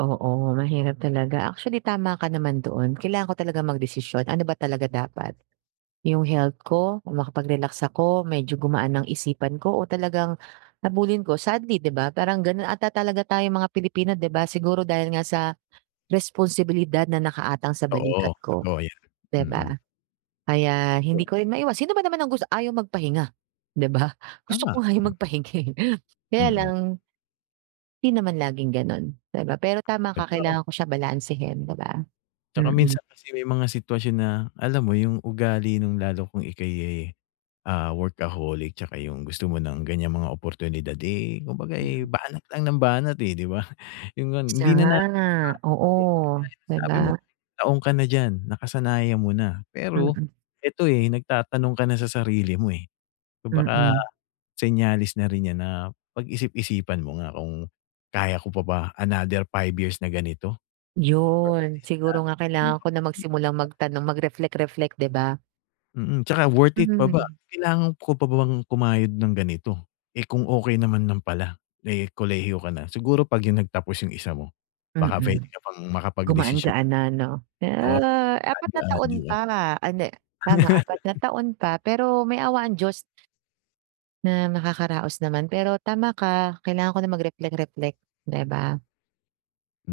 Oo, mahirap talaga. Actually, tama ka naman doon kailangan ko talaga magdesisyon, ano ba talaga dapat. 'Yong health ko o makapag-relax ako, medyo gumaan ang isipan ko o talagang habulin ko. Sadly, 'di ba, parang gano'n ata talaga tayong mga Pilipino, 'di ba, siguro dahil nga sa, responsibilidad na nakaaatang sa Oo, balikat ko, totoo yan, 'di mm. ba. Kaya hindi [unintelligible] ko rin maiwas sino ba naman ang gus ayaw magpahinga, 'di ba, gusto ko Tama. nga 'yong Mm. magpahinga, eh. Kaya Mm. lang 'di naman laging gano'n di ba, pero tama ka, [unintelligible] kailangan ko siya balansehin, ''di ba. 'Tsaka Mm. minsan kasi may mga sitwasyon na, alam mo, 'yong ugali no'ng lalo kung ika'y, eh, ah, workaholic 'tsaka 'yong gusto mo ng ganiyang mga oportunidad, eh, kumbaga, eh, Mm. banat lang ng banat, eh, 'di ba. 'Yon ngang Siya hindi na natin nga, oo, napapansin, kagaya no'ng 'di ba? sabi mo, taon ka na diyan, nakasanayan mo na, pero Mm. ito, eh, nagtatanong ka na sa sarili mo, eh. Kung baka, Mm senyales na rin 'yan na pag-isip-isipan mo nga kung, kaya ko pa ba another 5 years na ganito. Pero, at 'Yon. least na Siguro nga meron kailangan ka ko na pang magsimulang magagawa? magtanong, mag-reflect-reflect, 'di ba. Mm, 'tsaka worth it Mhm, pa ba, mm. kailangan ko pa ba bang kumayod ng ganito, eh, kung okay naman ng pala. Eh, kolehiyo ka na, siguro pag 'yong nagtapos 'yong isa mo, baka puwede Mm. ka pang makapagdesisyon Gumaan-gaan tagala na, 'no. Na, no'n. Oo, pag gano'n, 4 na gaan-gaan, taon 'di ba. pa, ah, hindi, tama 4 na taon pa, pero may awa ang Diyos. Na nakakaraos naman. Pero, tama ka, kailangan ko na mag-reflect-reflect, 'di ba.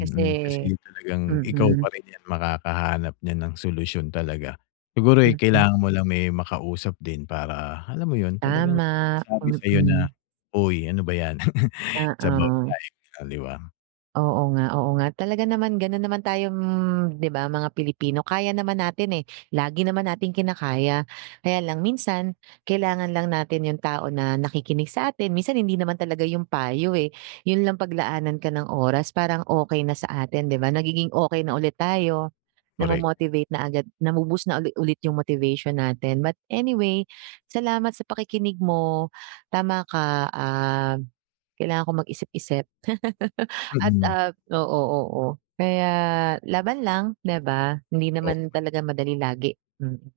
Kasi Kasi, ganiyang talagang ikaw mm. pa rin 'yan, makakahanap niyan ng solusyon talaga. Siguro, eh, Mm. kailangan mo lang may makausap din para, alam mo 'yon, talagang may Tama, magsabi sayo na, mm. "Uy, ano ba 'yan." It's about Oo. life, gano'n, 'di ba? Oo nga, oo nga. Talaga naman, gano'n naman tayong, 'di ba, mga Pilipino, kaya naman natin, eh, lagi naman nating kinakaya. Kaya lang minsan, kailangan lang natin 'yong tao na nakikinig sa atin, minsan hindi naman talaga 'yong payo, eh, 'yon lang paglaanan ka ng oras, parang okay na sa atin, 'di ba. Nagiging okay na ulit tayo, Korek. namo-motivate na agad, nabu-boost na uli ulit 'yong motivation natin. But anyway, salamat sa pakikinig mo, tama ka, ah, kailangan ko mag-isip-isip.a At, Mm. ah, oo, oo, kaya laban lang, 'di ba, hindi O naman wal talaga madali lagi, mm.